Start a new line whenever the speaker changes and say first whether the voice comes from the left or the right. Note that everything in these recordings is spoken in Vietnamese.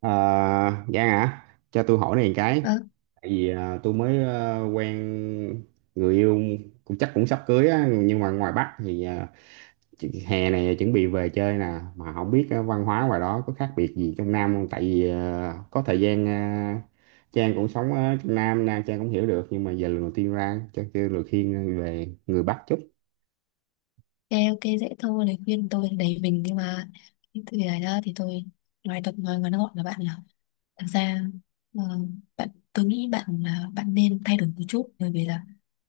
right: À, Giang hả? Cho tôi hỏi này một cái.
left: Vâng,
right: Tại vì tôi mới quen người yêu cũng chắc cũng sắp cưới á, nhưng mà ngoài Bắc thì hè này chuẩn bị về chơi nè, mà không biết văn hóa ngoài đó có khác biệt gì trong Nam không? Tại vì có thời gian Trang cũng sống ở trong Nam, Nam Trang cũng hiểu được, nhưng mà giờ lần đầu tiên ra cho kêu lời khuyên về người Bắc chút.
left: ok ok, dễ thôi, lời khuyên tôi là đầy mình. Nhưng mà cái từ này đó thì tôi ngoài tập nói ngắn gọn là bạn là thực ra ờ, bạn, tôi nghĩ bạn là bạn nên thay đổi một chút, bởi vì là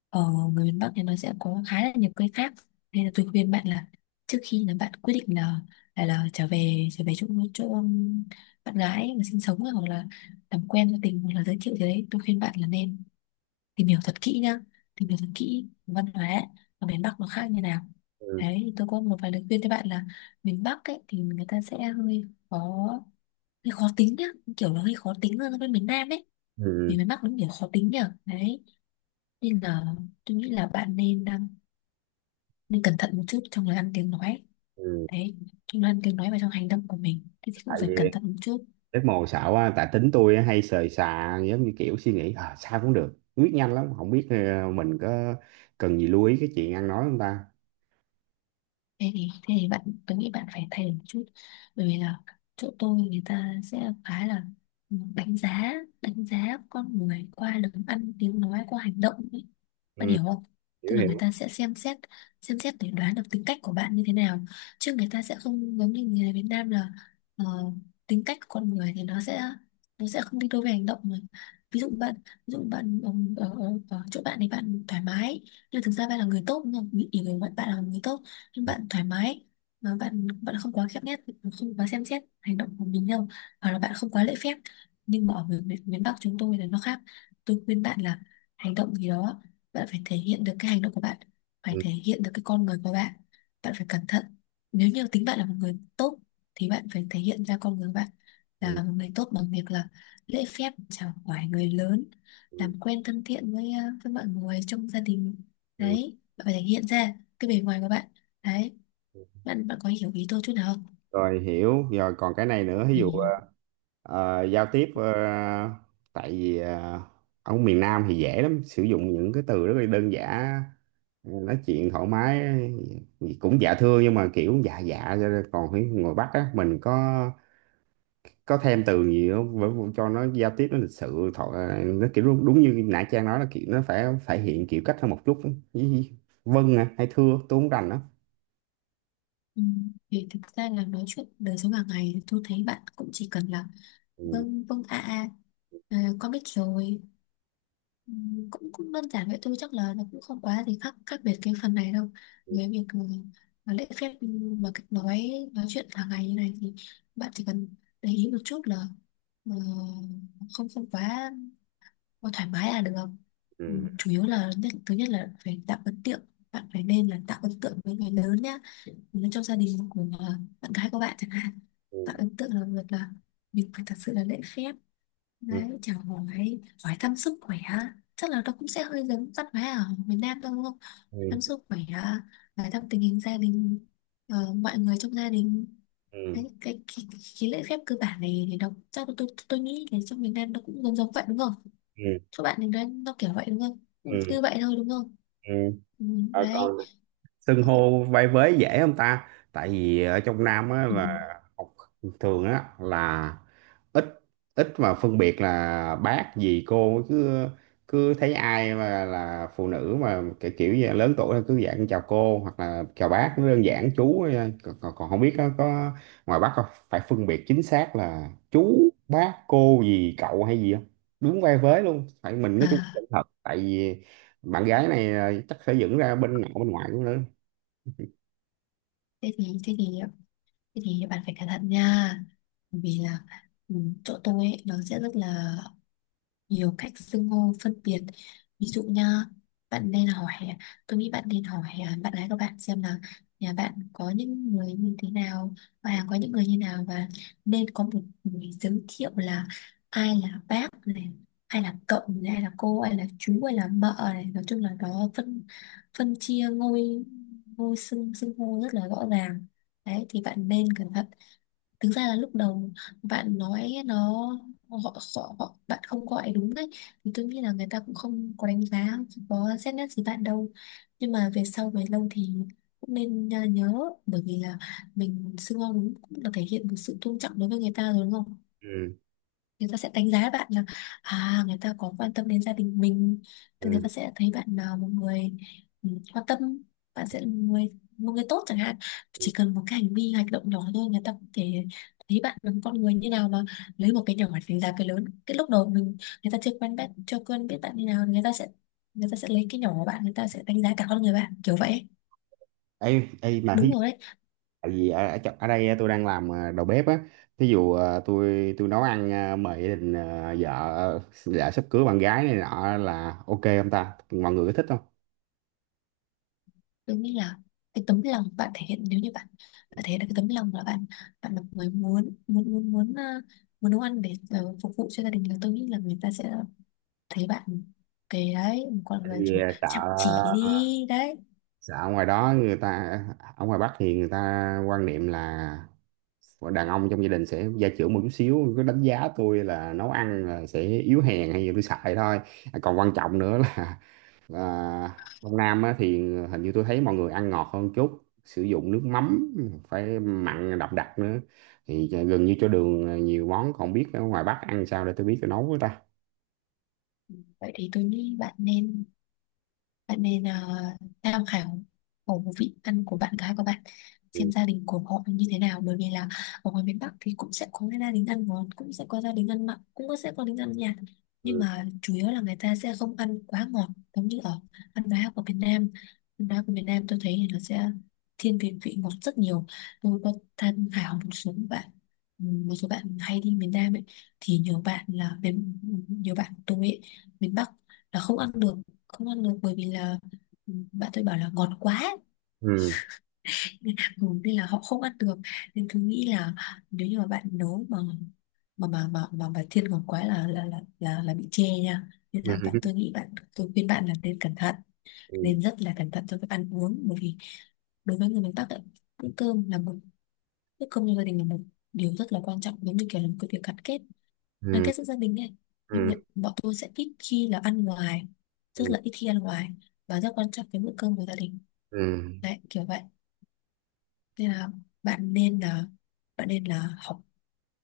left: ở người miền Bắc thì nó sẽ có khá là nhiều cây khác, nên là tôi khuyên bạn là trước khi là bạn quyết định là là trở về chỗ chỗ bạn gái mà sinh sống, hoặc là làm quen gia tình, hoặc là giới thiệu gì đấy, tôi khuyên bạn là nên tìm hiểu thật kỹ nhá, tìm hiểu thật kỹ văn hóa ở miền Bắc nó khác như nào.
right: Ừ.
left: Đấy, thì tôi có một vài lời khuyên cho bạn là miền Bắc ấy thì người ta sẽ hơi khó, hơi khó tính nhá, kiểu là hơi khó tính hơn so với miền Nam ấy.
right: Ừ.
left: Vì miền Bắc nó kiểu khó tính nhở đấy, nên là tôi nghĩ là bạn nên đang nên cẩn thận một chút trong lời ăn tiếng nói.
right: Ừ.
left: Đấy, trong lời ăn tiếng nói và trong hành động của mình thì cũng
right: Tại
left: phải
right: vì
left: cẩn thận một chút.
right: Rất mồ xạo quá, tại tính tôi á, hay sời xà giống như kiểu suy nghĩ sao cũng được, quyết nhanh lắm, không biết mình có cần gì lưu ý cái chuyện ăn nói không ta.
left: Thế thì bạn, tôi nghĩ bạn phải thay đổi một chút, bởi vì là chỗ tôi người ta sẽ khá là đánh giá, đánh giá con người qua lời ăn tiếng nói, qua hành động ấy. Bạn
right: Ừ,
left: hiểu không?
right: hiểu
left: Tức là người
right: hiểu.
left: ta sẽ xem xét, xem xét để đoán được tính cách của bạn như thế nào, chứ người ta sẽ không giống như người Việt Nam là ờ, tính cách của con người thì nó sẽ, nó sẽ không đi đôi với hành động mà. Ví dụ bạn, ví dụ bạn ở, ở ở chỗ bạn thì bạn thoải mái, nhưng thực ra bạn là người tốt, nhưng bị hiểu người bạn, bạn là người tốt nhưng bạn thoải mái, mà bạn bạn không quá khép nép, không quá xem xét hành động của mình đâu, hoặc là bạn không quá lễ phép. Nhưng mà ở miền, miền miền Bắc chúng tôi là nó khác. Tôi khuyên bạn là hành động gì đó bạn phải thể hiện được cái hành động của bạn, phải
right: Ừ,
left: thể hiện được cái con người của bạn. Bạn phải cẩn thận, nếu như tính bạn là một người tốt thì bạn phải thể hiện ra con người bạn
right: ừ,
left: là một người tốt bằng việc là lễ phép chào hỏi người lớn,
right: ừ,
left: làm quen thân thiện với với mọi người trong gia đình.
right: ừ.
left: Đấy, bạn phải thể hiện ra cái bề ngoài của bạn. Đấy, bạn bạn có hiểu ý tôi chút nào không?
right: Rồi hiểu, rồi còn cái này nữa, ví dụ
left: Ừ.
right: giao tiếp tại vì ở miền Nam thì dễ lắm, sử dụng những cái từ rất là đơn giản, nói chuyện thoải mái cũng dạ thưa nhưng mà kiểu dạ dạ cho nên còn phải người Bắc á, mình có thêm từ gì không bởi vì cho nó giao tiếp nó lịch sự thọ nó kiểu đúng, đúng như nãy Trang nói là kiểu nó phải phải hiện kiểu cách hơn một chút. Ý- ý, vâng hay thưa tôi không rành đó.
left: Ừ. Thì thực ra là nói chuyện đời sống hàng ngày thì tôi thấy bạn cũng chỉ cần là
right: Ừ,
left: vâng vâng a a, à, con biết rồi. Ừ. cũng cũng đơn giản vậy thôi, chắc là nó cũng không quá gì khác khác biệt cái phần này đâu. Với việc mà lễ phép, mà cách nói chuyện hàng ngày như này thì bạn chỉ cần để ý một chút là ờ, không không quá. Ôi, thoải mái là được không? Ừ,
right: ừ,
left: chủ yếu là nhất thứ nhất là phải tạo ấn tượng, bạn phải nên là tạo ấn tượng với người lớn nhá. Nếu trong gia đình của bạn gái của bạn chẳng hạn,
right: ừ,
left: tạo ấn tượng là việc là mình phải thật sự là lễ phép.
right: ừ,
left: Đấy, chào hỏi, hỏi thăm sức khỏe, chắc là nó cũng sẽ hơi giống văn hóa ở miền Nam thôi, đúng không? Thăm
right: ừ,
left: sức khỏe, hỏi thăm tình hình gia đình, mọi người trong gia đình. Đấy,
right: ừ,
left: cái lễ phép cơ bản này thì nó chắc là tôi nghĩ là trong miền Nam nó cũng giống giống vậy đúng không?
right: ừ,
left: Các bạn nên nói nó kiểu vậy đúng không? Ừ, cứ
right: ừ.
left: vậy thôi đúng không?
right: Ừ.
left: Ừ,
right: Ờ, còn
left: đấy.
right: xưng hô vai vế dễ không ta tại vì ở trong Nam á
left: Ừ.
right: là học thường á là ít ít mà phân biệt là bác gì cô cứ cứ thấy ai mà là phụ nữ mà kiểu kiểu như là lớn tuổi là cứ dạng chào cô hoặc là chào bác nó đơn giản chú thôi, nha. Còn, còn còn không biết có ngoài bác không phải phân biệt chính xác là chú bác cô gì cậu hay gì không, đúng vai vế luôn phải mình nói chung là
left: À,
right: thật tại vì bạn gái này chắc sẽ dựng ra bên nội bên ngoại cũng nữa.
left: thế thì thế thì thế thì bạn phải cẩn thận nha, bởi vì là ừ, chỗ tôi ấy, nó sẽ rất là nhiều cách xưng hô phân biệt. Ví dụ nha, bạn nên hỏi, tôi nghĩ bạn nên hỏi bạn gái của bạn xem là nhà bạn có những người như thế nào, và có những người như nào, và nên có một người giới thiệu là ai là bác này, ai là cậu này, ai là cô, ai là chú, ai là mợ này. Nói chung là nó phân phân chia ngôi ngôi xưng xưng hô rất là rõ ràng. Đấy, thì bạn nên cẩn thận. Thực ra là lúc đầu bạn nói nó họ, họ, bạn không gọi đúng ấy, thì tôi nghĩ là người ta cũng không có đánh giá, không có xét nét gì bạn đâu. Nhưng mà về sau về lâu thì cũng nên nhớ, bởi vì là mình xưng hô đúng cũng là thể hiện một sự tôn trọng đối với người ta rồi đúng không?
right: Ừ.
left: Người ta sẽ đánh giá bạn là à người ta có quan tâm đến gia đình mình, thì người ta
right: Ừ.
left: sẽ thấy bạn là một người quan tâm. Bạn sẽ là một người, một người tốt chẳng hạn. Chỉ cần một cái hành vi hành động nhỏ thôi người ta có thể thấy bạn là một con người như nào. Mà lấy một cái nhỏ để đánh giá cái lớn, cái lúc đầu mình, người ta chưa quen bạn, chưa quen biết bạn như nào, người ta sẽ, người ta sẽ lấy cái nhỏ của bạn, người ta sẽ đánh giá cả con người bạn kiểu vậy.
right: Ấy ấy mà thí
left: Đúng
right: dụ,
left: rồi đấy.
right: tại vì ở ở, ở đây á, tôi đang làm đầu bếp á, thí dụ tôi nấu ăn mời gia đình ờ, vợ sắp cưới bạn gái này nọ là ok không ta, mọi người có thích không?
left: Tôi nghĩ là cái tấm lòng bạn thể hiện, nếu như bạn, bạn thể hiện được cái tấm lòng là bạn, bạn là người muốn muốn muốn muốn ờ, muốn nấu ăn để phục vụ cho gia đình, là tôi nghĩ là người ta sẽ thấy bạn cái đấy một con
right: Tại
left: người
right: vì
left: kiểu
right: sợ
left: chăm chỉ đi đấy.
right: sợ ở ngoài đó người ta, ở ngoài Bắc thì người ta quan niệm là còn đàn ông trong gia đình sẽ gia trưởng một chút xíu, cứ đánh giá tôi là nấu ăn là sẽ yếu hèn hay gì tôi xài thôi. À, còn quan trọng nữa là, là trong Nam á, thì hình như tôi thấy mọi người ăn ngọt hơn chút, sử dụng nước mắm phải mặn đậm đặc nữa, thì gần như cho đường nhiều món, còn biết ở ngoài Bắc ăn sao để tôi biết tôi nấu với ta.
left: Vậy thì tôi nghĩ bạn nên, bạn nên tham khảo khẩu vị ăn của bạn gái của bạn,
right: Ừ,
left: xem gia đình của họ như thế nào. Bởi vì là ở ngoài miền Bắc thì cũng sẽ có cái gia đình ăn ngon, cũng sẽ có gia đình ăn mặn, sẽ có gia đình ăn nhạt, nhưng
right: ừ,
left: mà chủ yếu là người ta sẽ không ăn quá ngọt. Giống như ở ăn bá của Việt Nam, ăn bá của Việt Nam tôi thấy thì nó sẽ thiên về vị ngọt rất nhiều. Tôi có tham khảo một số bạn, một số bạn hay đi miền Nam ấy, thì nhiều bạn là miền, nhiều bạn tôi ấy miền Bắc là không ăn được, không ăn được, bởi vì là bạn tôi bảo là ngọt quá,
right: ừ,
left: nên, Ừ, nên là họ không ăn được. Nên tôi nghĩ là nếu như mà bạn nấu mà thiên ngọt quá là là bị chê nha. Nên là bạn,
right: ừ,
left: tôi nghĩ bạn, tôi khuyên bạn là nên cẩn thận,
right: ừ,
left: nên rất là cẩn thận trong việc ăn uống, bởi vì đối với người miền Bắc ấy, bữa cơm là một, bữa cơm trong gia đình là một điều rất là quan trọng, giống như kiểu là một cái việc gắn kết, gắn
right: ừ,
left: kết giữa gia đình ấy. Nên
right: ừ,
left: là bọn tôi sẽ ít khi là ăn ngoài, rất là ít khi ăn ngoài, và rất quan trọng cái bữa cơm của gia đình.
right: ừ.
left: Đấy, kiểu vậy. Nên là bạn nên là, bạn nên là học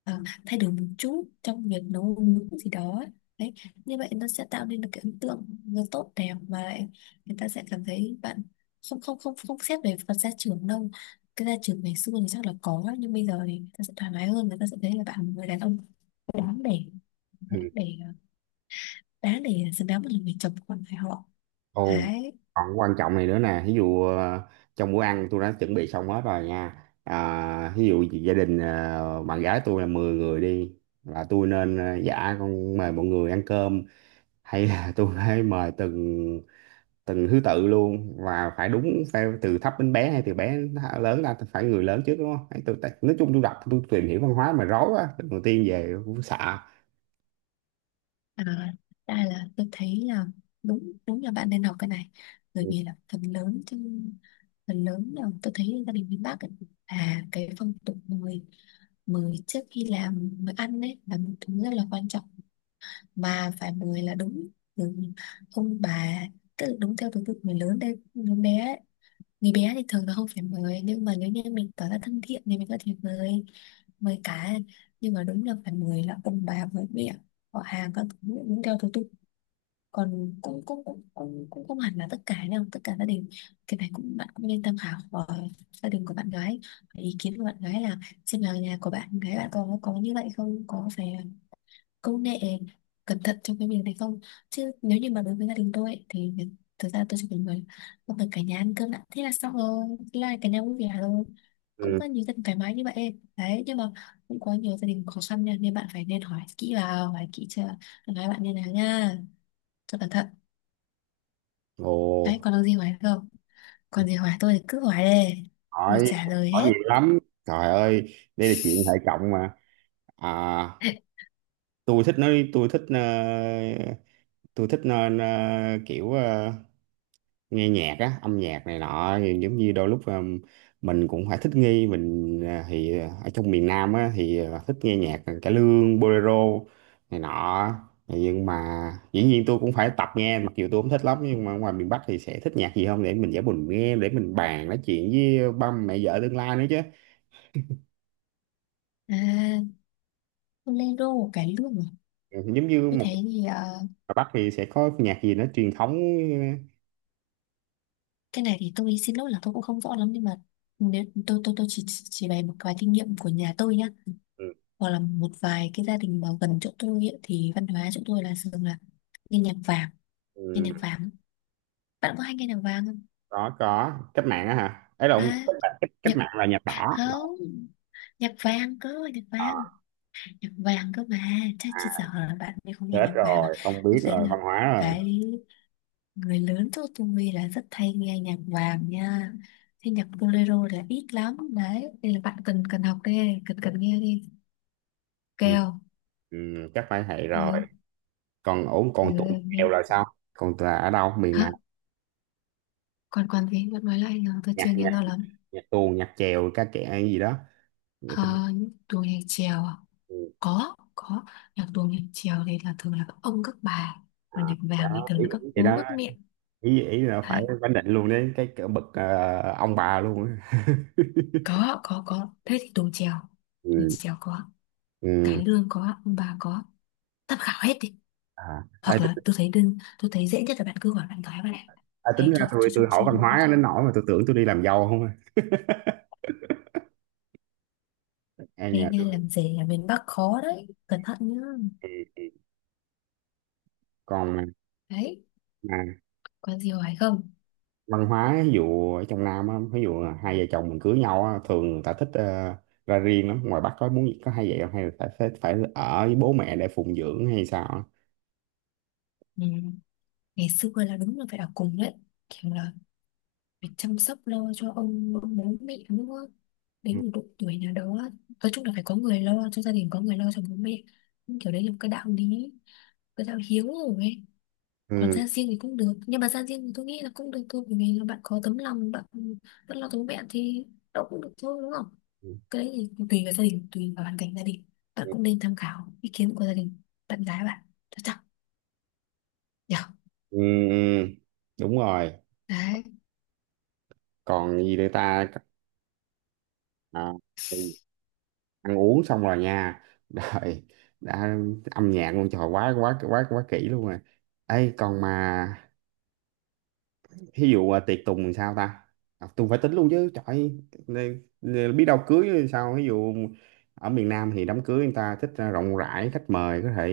left: à, thay đổi một chút trong việc nấu nướng gì đó ấy. Đấy, như vậy nó sẽ tạo nên được cái ấn tượng nó tốt đẹp, mà lại người ta sẽ cảm thấy bạn không không không không xét về phần gia trưởng đâu. Cái gia trưởng ngày xưa thì chắc là có, nhưng bây giờ thì người ta sẽ thoải mái hơn, người ta sẽ thấy là bạn là một người đàn ông đáng để, đáng
right: Ừ.
left: để, đáng để xứng đáng một người chồng con phải họ.
right: Ồ,
left: Đấy.
right: còn quan trọng này nữa nè, ví dụ trong bữa ăn tôi đã chuẩn bị xong hết rồi nha. À, ví dụ gia đình bạn gái tôi là 10 người đi, là tôi nên dạ con mời mọi người ăn cơm hay là tôi phải mời từng từng thứ tự luôn và phải đúng, phải từ thấp đến bé hay từ bé đến lớn ra, phải người lớn trước đúng không? Hay tôi, nói chung tôi đọc tôi tìm hiểu văn hóa mà rối quá, đầu tiên về cũng sợ.
left: À, đây là tôi thấy là đúng, đúng là bạn nên học cái này, bởi
right: Ừ.
left: vì là phần lớn trong, phần lớn là tôi thấy gia đình miền Bắc ấy, là cái phong tục mời, mời trước khi làm mời ăn, đấy là một thứ rất là quan trọng. Mà phải mời là đúng từ ông bà, tức là đúng theo thứ tự người lớn đến người bé ấy. Người bé thì thường là không phải mời, nhưng mà nếu như mình tỏ ra thân thiện thì mình có thể mời mời cả. Nhưng mà đúng là phải mời là ông bà, mời mẹ, họ hàng các thứ đúng theo thứ tự. Còn cũng cũng cũng cũng, cũng không hẳn là tất cả đâu, tất cả gia đình. Cái này cũng bạn cũng nên tham khảo của gia đình của bạn gái. Và ý kiến của bạn gái là xem là nhà của bạn gái bạn có như vậy không, có phải công nghệ cẩn thận trong cái việc này không. Chứ nếu như mà đối với gia đình tôi ấy, thì thực ra tôi chỉ cần người không cần cả nhà ăn cơm đã, thế là xong rồi, thế là cả nhà vui vẻ rồi. Cũng
right: Ừ.
left: có nhiều gia đình thoải mái như vậy đấy, nhưng mà cũng có nhiều gia đình khó khăn nha, nên bạn phải nên hỏi kỹ vào, hỏi kỹ chưa, nói bạn như nào nha, cho cẩn thận.
right: Ồ,
left: Đấy, còn được gì hỏi không? Còn gì hỏi tôi thì cứ hỏi đi. Tôi
right: hỏi
left: trả lời
right: hỏi nhiều
left: hết.
right: lắm. Trời ơi, đây là chuyện hệ trọng mà. À, tôi thích nói, tôi thích tôi thích kiểu nghe nhạc á, âm nhạc này nọ, thì giống như đôi lúc mình cũng phải thích nghi mình thì ở trong miền Nam á thì thích nghe nhạc cải lương, bolero này nọ. Nhưng mà dĩ nhiên tôi cũng phải tập nghe mặc dù tôi không thích lắm, nhưng mà ngoài miền Bắc thì sẽ thích nhạc gì không để mình giả mình nghe để mình bàn nói chuyện với ba mẹ vợ tương lai nữa chứ.
left: À, Bolero, của cải lương à?
right: Ừ, giống như
left: Tôi
right: một
left: thấy thì
right: ở Bắc thì sẽ có nhạc gì nó truyền thống.
left: cái này thì tôi xin lỗi là tôi cũng không rõ lắm, nhưng mà nếu tôi chỉ bày một vài kinh nghiệm của nhà tôi nhá,
right: Ừ,
left: hoặc là một vài cái gia đình mà gần chỗ tôi ấy, thì văn hóa chỗ tôi là thường là nghe nhạc vàng, nghe
right: ừ.
left: nhạc vàng. Bạn có hay nghe nhạc vàng không?
right: Có cách mạng á hả, ấy là ông
left: À,
right: cách, cách cách
left: nhạc
right: mạng là nhà đỏ.
left: không, nhạc vàng cơ, nhạc
right: Ờ,
left: vàng, nhạc vàng cơ mà. Chắc
right: à,
left: chị sợ là bạn ấy không nghe
right: chết
left: nhạc vàng à.
right: rồi không
left: Tôi
right: biết
left: thấy
right: rồi
left: là
right: văn hóa rồi.
left: cái người lớn chỗ tôi là rất hay nghe nhạc vàng nha. Thế nhạc bolero là ít lắm đấy, nên là bạn cần cần học đi, cần cần nghe đi,
right: Ừ.
left: kèo.
right: Ừ, chắc phải vậy rồi.
left: Ừ,
right: Còn ổn
left: ừ,
right: còn tuồng
left: nghe.
right: chèo là sao, còn là ở đâu miền
left: Hả?
right: nào?
left: Còn còn gì bạn nói lại nhờ, tôi chưa
right: Nhạc
left: nghe
right: nhạc,
left: rõ lắm.
right: nhạc tuồng nhạc chèo ca kệ hay gì đó. Nghĩa
left: À, tuồng nhạc chèo à?
right: ừ,
left: Có, nhạc tuồng nhạc chèo thì là thường là các ông các bà,
right: à,
left: còn nhạc vàng thì
right: đó,
left: thường
right: ý,
left: là các
right: ý thì
left: bố
right: đó,
left: các mẹ.
right: ý ý là phải
left: Đấy.
right: bánh định luôn đấy cái cỡ bậc ông bà luôn á.
left: Có, thế thì đồ chèo, đồ
right: Ừ.
left: chèo có,
right: Ừ.
left: cải lương có, ông bà có, tham khảo hết đi.
right: À, ê,
left: Hoặc là
right: tính-
left: tôi thấy đơn, tôi thấy dễ nhất là bạn cứ hỏi bạn gái bạn ạ.
right: à, tính
left: Đấy,
right: ra
left: cho
right: tôi
left: cho cho
right: tôi hỏi
left: cho
right: văn hóa đến nỗi mà tôi tưởng tôi đi làm dâu không à. Ai
left: nghe
right: nhờ
left: nghe
right: tôi.
left: làm gì, là miền Bắc khó đấy, cẩn thận nhá.
right: Ừ. Còn
left: Đấy,
right: mà,
left: có gì hỏi không?
right: văn hóa ví dụ ở trong Nam á, ví dụ là hai vợ chồng mình cưới nhau á, thường người ta thích ra riêng lắm, ngoài Bắc có muốn có hai vợ chồng hay là phải phải, phải ở với bố mẹ để phụng dưỡng hay sao á?
left: Ừ. Ngày xưa là đúng là phải ở cùng đấy, kiểu là phải chăm sóc lo cho ông bố mẹ nữa
right: Ừ.
left: đến một độ tuổi nào đó. Nói chung là phải có người lo cho gia đình, có người lo cho bố mẹ. Nhưng kiểu đấy là một cái đạo lý, cái đạo hiếu rồi ấy. Còn
right: Ừ.
left: ra riêng thì cũng được, nhưng mà ra riêng thì tôi nghĩ là cũng được thôi, bởi vì là bạn có tấm lòng, bạn vẫn lo cho bố mẹ thì đâu cũng được thôi, đúng không.
right: Ừ.
left: Cái đấy thì tùy vào gia đình, tùy vào hoàn cảnh gia đình. Bạn
right: Ừ.
left: cũng nên tham khảo ý kiến của gia đình bạn gái bạn chắc chắn nhở.
right: Ừ. Đúng rồi.
left: Đấy.
right: Còn gì nữa ta? À, thì ăn uống xong rồi nha, rồi đã, âm nhạc luôn trời quá quá quá quá kỹ luôn rồi. Ấy còn mà, ví dụ tiệc tùng thì sao ta, à, tùng phải tính luôn chứ trời ơi, nên biết đâu cưới thì sao, ví dụ ở miền Nam thì đám cưới người ta thích rộng rãi khách mời, có thể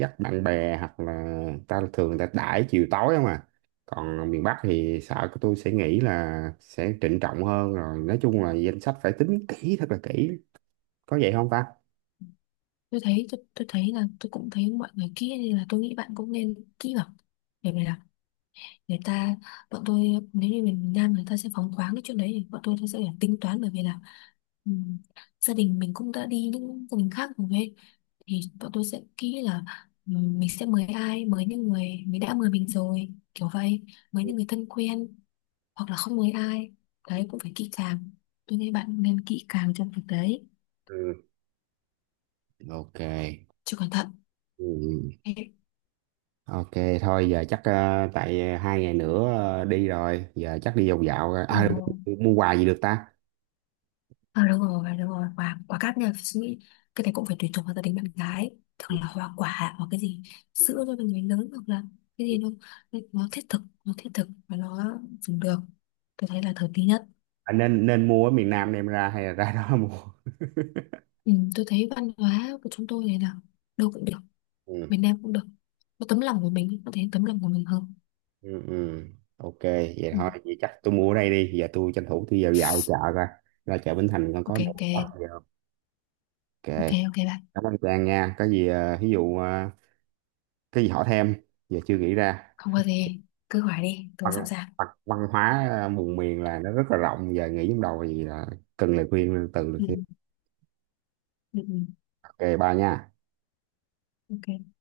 right: dắt bạn bè hoặc là ta thường người ta đãi chiều tối không à, còn miền Bắc thì sợ của tôi sẽ nghĩ là sẽ trịnh trọng hơn, rồi nói chung là danh sách phải tính kỹ thật là kỹ, có vậy không ta?
left: Tôi thấy là tôi cũng thấy mọi người kia, nên là tôi nghĩ bạn cũng nên kỹ vào để này. Người ta, bọn tôi, nếu như miền Nam người ta sẽ phóng khoáng cái chuyện đấy, thì bọn tôi sẽ phải tính toán, bởi vì là ừm, gia đình mình cũng đã đi những gia đình khác rồi ấy. Thì bọn tôi sẽ kỹ là mình sẽ mời ai, mời những người mình đã mời mình rồi, kiểu vậy, mời những người thân quen, hoặc là không mời ai. Đấy cũng phải kỹ càng, tôi nghĩ bạn nên kỹ càng trong việc đấy,
right: Ừ. Ok.
left: chứ cẩn thận.
right: Ừ.
left: Ê,
right: Ok, thôi giờ chắc tại 2 ngày nữa đi rồi, giờ chắc đi vòng dạo coi.
left: ờ,
right: À, mua quà gì được ta,
left: ờ đúng rồi, quả, quả cát nha, suy nghĩ. Cái này cũng phải tùy thuộc vào gia đình bạn gái. Thường là hoa quả, hoặc cái gì sữa cho mình người lớn, hoặc là cái gì nó nó thiết thực và nó dùng được. Tôi thấy là thời tí nhất.
right: à, nên nên mua ở miền Nam đem ra hay là ra đó mua?
left: Ừ, tôi thấy văn hóa của chúng tôi này là đâu cũng được,
right: Ừ,
left: miền Nam cũng được, có tấm lòng của mình, có thể tấm lòng của mình hơn.
right: ừ, ừ. Ok, vậy
left: Ừ,
right: thôi, vậy chắc tôi mua ở đây đi, giờ tôi tranh thủ tôi vào dạo chợ coi, ra chợ Bến Thành con
left: ok.
right: có
left: Ok,
right: đồ bắt gì không? Ok.
left: ok, ok bạn.
right: Cảm ơn Trang nha, có gì ví dụ cái gì hỏi thêm giờ chưa nghĩ ra.
left: Không có gì, cứ hỏi đi,
right: Văn
left: tôi sẵn sàng.
right: văn, văn hóa vùng miền là nó rất là rộng, giờ nghĩ trong đầu gì là cần lời khuyên từ
left: ừ,
right: được.
left: ừ, ừ,
right: Ok ba nha.
left: ok.